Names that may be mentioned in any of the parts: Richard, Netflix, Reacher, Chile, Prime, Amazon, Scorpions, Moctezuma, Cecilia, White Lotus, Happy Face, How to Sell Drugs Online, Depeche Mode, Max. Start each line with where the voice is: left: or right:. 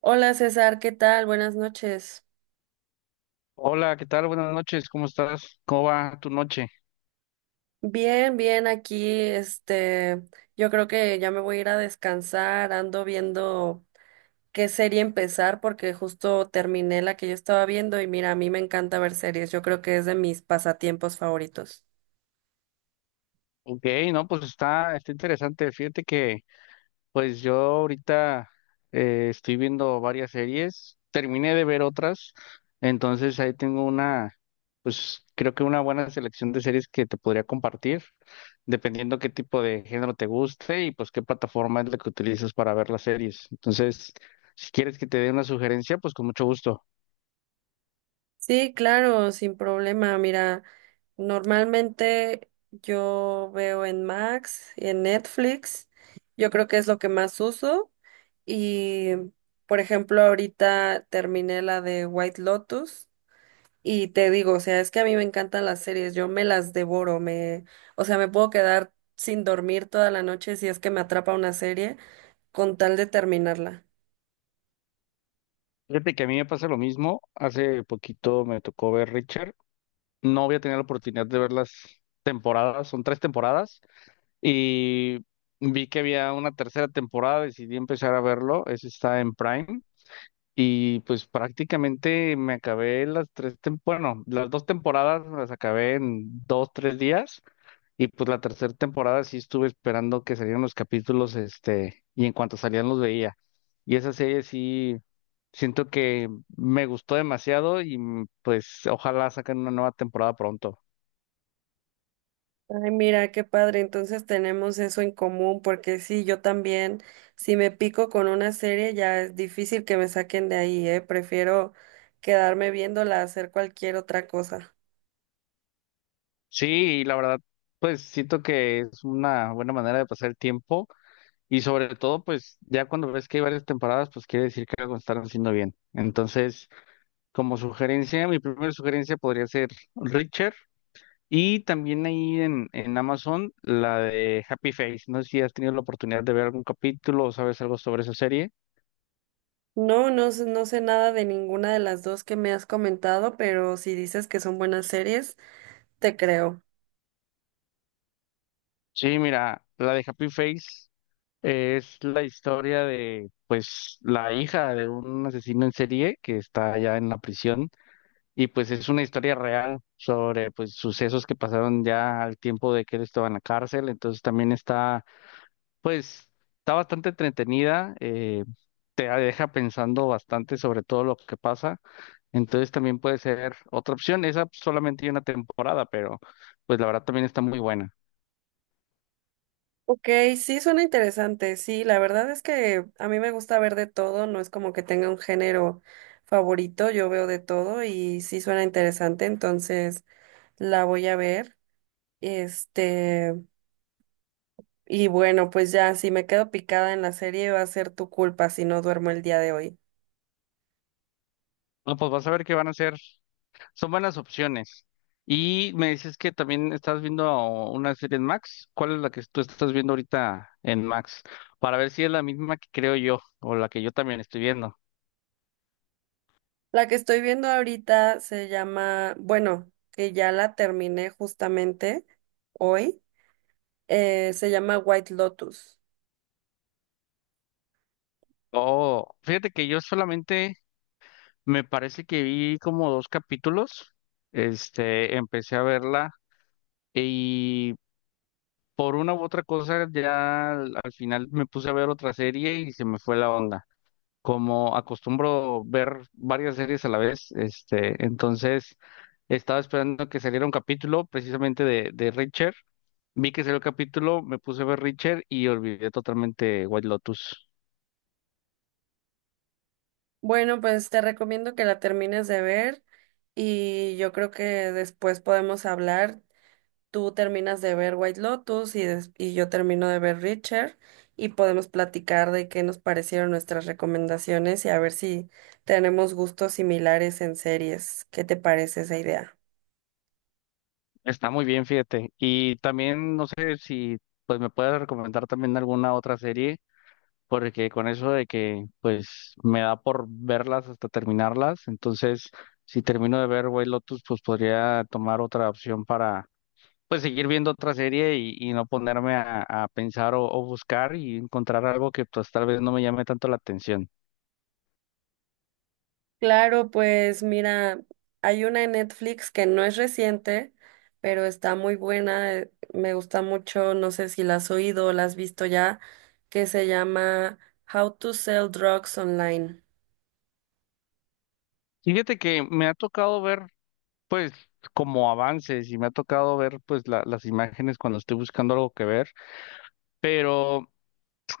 right: Hola César, ¿qué tal? Buenas noches.
left: Hola, ¿qué tal? Buenas noches, ¿cómo estás? ¿Cómo va tu noche?
right: Bien, bien, aquí, yo creo que ya me voy a ir a descansar, ando viendo qué serie empezar porque justo terminé la que yo estaba viendo y mira, a mí me encanta ver series, yo creo que es de mis pasatiempos favoritos.
left: Ok, no, pues está interesante. Fíjate que pues yo ahorita estoy viendo varias series, terminé de ver otras, entonces ahí tengo una, pues creo que una buena selección de series que te podría compartir, dependiendo qué tipo de género te guste y pues qué plataforma es la que utilizas para ver las series. Entonces, si quieres que te dé una sugerencia, pues con mucho gusto.
right: Sí, claro, sin problema, mira, normalmente yo veo en Max y en Netflix. Yo creo que es lo que más uso. Y, por ejemplo, ahorita terminé la de White Lotus y te digo, o sea, es que a mí me encantan las series, yo me las devoro, o sea, me puedo quedar sin dormir toda la noche si es que me atrapa una serie con tal de terminarla.
left: Fíjate que a mí me pasa lo mismo. Hace poquito me tocó ver Richard. No había tenido la oportunidad de ver las temporadas, son tres temporadas, y vi que había una tercera temporada, decidí empezar a verlo. Ese está en Prime. Y pues prácticamente me acabé las tres, bueno, las dos temporadas me las acabé en dos, tres días. Y pues la tercera temporada sí estuve esperando que salieran los capítulos, y en cuanto salían los veía. Y esa serie sí. Siento que me gustó demasiado y pues ojalá saquen una nueva temporada pronto.
right: Ay, mira, qué padre, entonces tenemos eso en común, porque sí, yo también, si me pico con una serie, ya es difícil que me saquen de ahí, ¿eh? Prefiero quedarme viéndola, hacer cualquier otra cosa.
left: Sí, y la verdad, pues siento que es una buena manera de pasar el tiempo y sobre todo, pues ya cuando ves que hay varias temporadas, pues quiere decir que algo están haciendo bien. Entonces, como sugerencia, mi primera sugerencia podría ser Richard, y también ahí en Amazon la de Happy Face. No sé si has tenido la oportunidad de ver algún capítulo o sabes algo sobre esa serie.
right: No, no, no sé nada de ninguna de las dos que me has comentado, pero si dices que son buenas series, te creo.
left: Sí, mira, la de Happy Face. Es la historia de, pues, la hija de un asesino en serie que está allá en la prisión, y pues es una historia real sobre, pues, sucesos que pasaron ya al tiempo de que él estaba en la cárcel. Entonces también está, pues, está bastante entretenida, te deja pensando bastante sobre todo lo que pasa. Entonces también puede ser otra opción. Esa solamente hay una temporada, pero pues la verdad también está muy buena.
right: Ok, sí, suena interesante, sí, la verdad es que a mí me gusta ver de todo, no es como que tenga un género favorito, yo veo de todo y sí suena interesante, entonces la voy a ver. Este, y bueno, pues ya, si me quedo picada en la serie, va a ser tu culpa si no duermo el día de hoy.
left: No, pues vas a ver qué van a hacer. Son buenas opciones. Y me dices que también estás viendo una serie en Max. ¿Cuál es la que tú estás viendo ahorita en Max? Para ver si es la misma que creo yo o la que yo también estoy viendo.
right: La que estoy viendo ahorita se llama, bueno, que ya la terminé justamente hoy, se llama White Lotus.
left: Oh, fíjate que yo solamente me parece que vi como dos capítulos. Empecé a verla y por una u otra cosa ya al final me puse a ver otra serie y se me fue la onda, como acostumbro ver varias series a la vez, entonces estaba esperando que saliera un capítulo precisamente de Reacher. Vi que salió el capítulo, me puse a ver Reacher y olvidé totalmente White Lotus.
right: Bueno, pues te recomiendo que la termines de ver y yo creo que después podemos hablar. Tú terminas de ver White Lotus y, y yo termino de ver Richard y podemos platicar de qué nos parecieron nuestras recomendaciones y a ver si tenemos gustos similares en series. ¿Qué te parece esa idea?
left: Está muy bien, fíjate. Y también no sé si pues me puedes recomendar también alguna otra serie, porque con eso de que pues me da por verlas hasta terminarlas, entonces si termino de ver White Lotus, pues podría tomar otra opción, pues seguir viendo otra serie y no ponerme a pensar o buscar y encontrar algo que pues tal vez no me llame tanto la atención.
right: Claro, pues mira, hay una en Netflix que no es reciente, pero está muy buena, me gusta mucho, no sé si la has oído o la has visto ya, que se llama How to Sell Drugs Online.
left: Fíjate que me ha tocado ver pues como avances y me ha tocado ver pues las imágenes cuando estoy buscando algo que ver, pero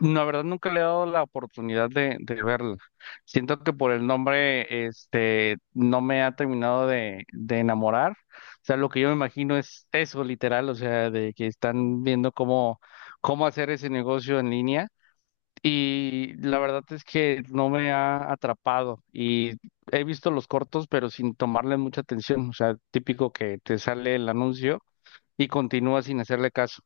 left: la verdad nunca le he dado la oportunidad de verla. Siento que por el nombre, no me ha terminado de enamorar. O sea, lo que yo me imagino es eso, literal, o sea, de que están viendo cómo, cómo hacer ese negocio en línea. Y la verdad es que no me ha atrapado. Y he visto los cortos, pero sin tomarle mucha atención. O sea, típico que te sale el anuncio y continúas sin hacerle caso.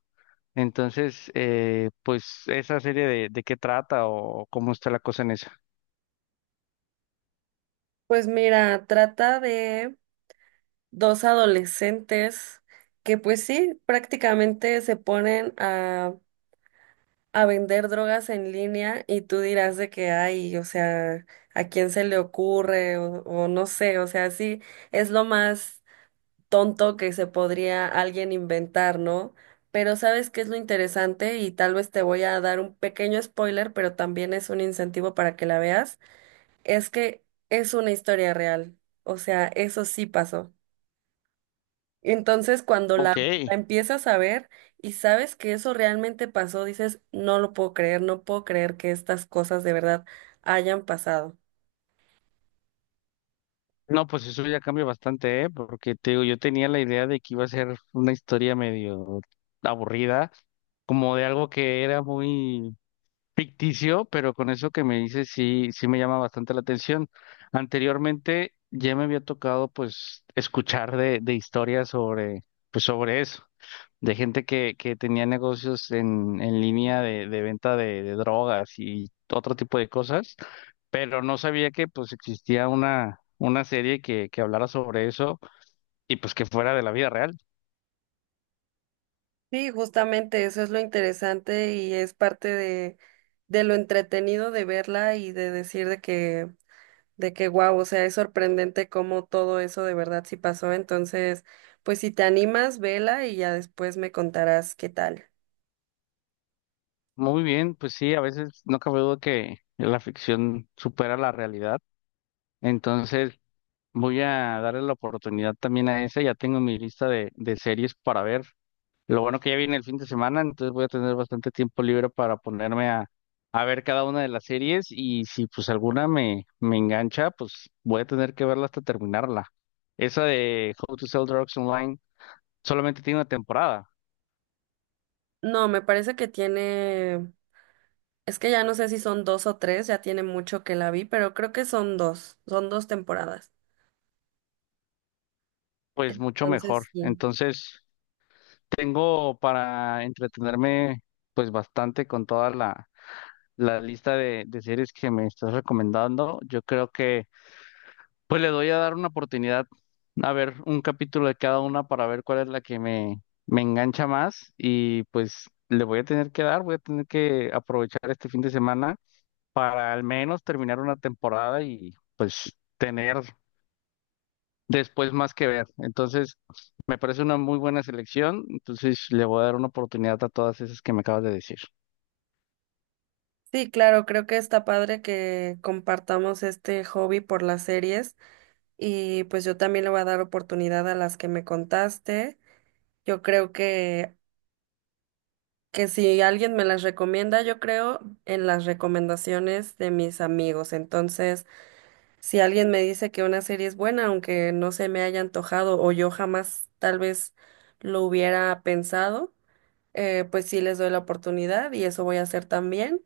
left: Entonces, pues esa serie de qué trata o cómo está la cosa en esa.
right: Pues mira, trata de dos adolescentes que pues sí, prácticamente se ponen a vender drogas en línea y tú dirás de que hay, o sea, ¿a quién se le ocurre? O no sé, o sea, sí, es lo más tonto que se podría alguien inventar, ¿no? Pero ¿sabes qué es lo interesante? Y tal vez te voy a dar un pequeño spoiler, pero también es un incentivo para que la veas, es que es una historia real, o sea, eso sí pasó. Entonces, cuando
left: Ok.
right: la empiezas a ver y sabes que eso realmente pasó, dices, no lo puedo creer, no puedo creer que estas cosas de verdad hayan pasado.
left: No, pues eso ya cambia bastante, ¿eh? Porque te digo, yo tenía la idea de que iba a ser una historia medio aburrida, como de algo que era muy ficticio, pero con eso que me dices sí, sí me llama bastante la atención. Anteriormente ya me había tocado pues escuchar de historias sobre, pues sobre eso, de gente que tenía negocios en línea de venta de drogas y otro tipo de cosas, pero no sabía que pues existía una serie que hablara sobre eso y pues que fuera de la vida real.
right: Sí, justamente eso es lo interesante y es parte de lo entretenido de verla y de decir de de que wow, o sea, es sorprendente cómo todo eso de verdad sí pasó. Entonces, pues si te animas, vela y ya después me contarás qué tal.
left: Muy bien, pues sí, a veces no cabe duda que la ficción supera la realidad. Entonces, voy a darle la oportunidad también a esa. Ya tengo mi lista de series para ver. Lo bueno que ya viene el fin de semana, entonces voy a tener bastante tiempo libre para ponerme a ver cada una de las series, y si pues alguna me, me engancha, pues voy a tener que verla hasta terminarla. Esa de How to Sell Drugs Online solamente tiene una temporada,
right: No, me parece que tiene. Es que ya no sé si son dos o tres, ya tiene mucho que la vi, pero creo que son dos temporadas.
left: pues mucho mejor.
right: Entonces, sí.
left: Entonces tengo para entretenerme pues bastante con toda la, la lista de series que me estás recomendando. Yo creo que pues le doy a dar una oportunidad a ver un capítulo de cada una para ver cuál es la que me engancha más y pues le voy a tener que dar, voy a tener que aprovechar este fin de semana para al menos terminar una temporada y pues tener después más que ver. Entonces, me parece una muy buena selección, entonces le voy a dar una oportunidad a todas esas que me acabas de decir.
right: Sí, claro, creo que está padre que compartamos este hobby por las series y pues yo también le voy a dar oportunidad a las que me contaste. Yo creo que si alguien me las recomienda, yo creo en las recomendaciones de mis amigos. Entonces, si alguien me dice que una serie es buena, aunque no se me haya antojado o yo jamás tal vez lo hubiera pensado, pues sí les doy la oportunidad y eso voy a hacer también.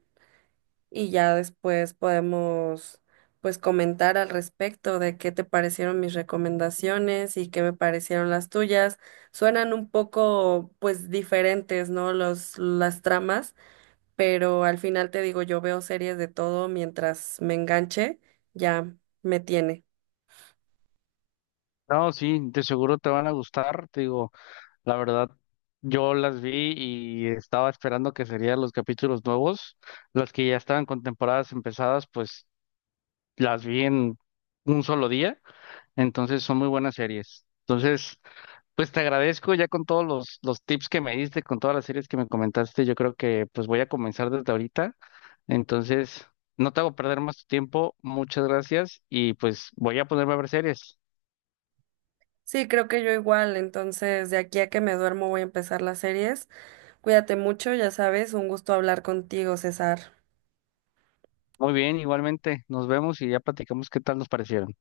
right: Y ya después podemos pues comentar al respecto de qué te parecieron mis recomendaciones y qué me parecieron las tuyas. Suenan un poco pues diferentes, ¿no? Las tramas, pero al final te digo, yo veo series de todo mientras me enganche, ya me tiene.
left: No, sí, de seguro te van a gustar, te digo. La verdad, yo las vi y estaba esperando que serían los capítulos nuevos. Las que ya estaban con temporadas empezadas, pues las vi en un solo día. Entonces son muy buenas series. Entonces, pues te agradezco ya con todos los tips que me diste, con todas las series que me comentaste. Yo creo que pues voy a comenzar desde ahorita. Entonces, no te hago perder más tu tiempo. Muchas gracias y pues voy a ponerme a ver series.
right: Sí, creo que yo igual. Entonces, de aquí a que me duermo voy a empezar las series. Cuídate mucho, ya sabes, un gusto hablar contigo, César.
left: Muy bien, igualmente. Nos vemos y ya platicamos qué tal nos parecieron.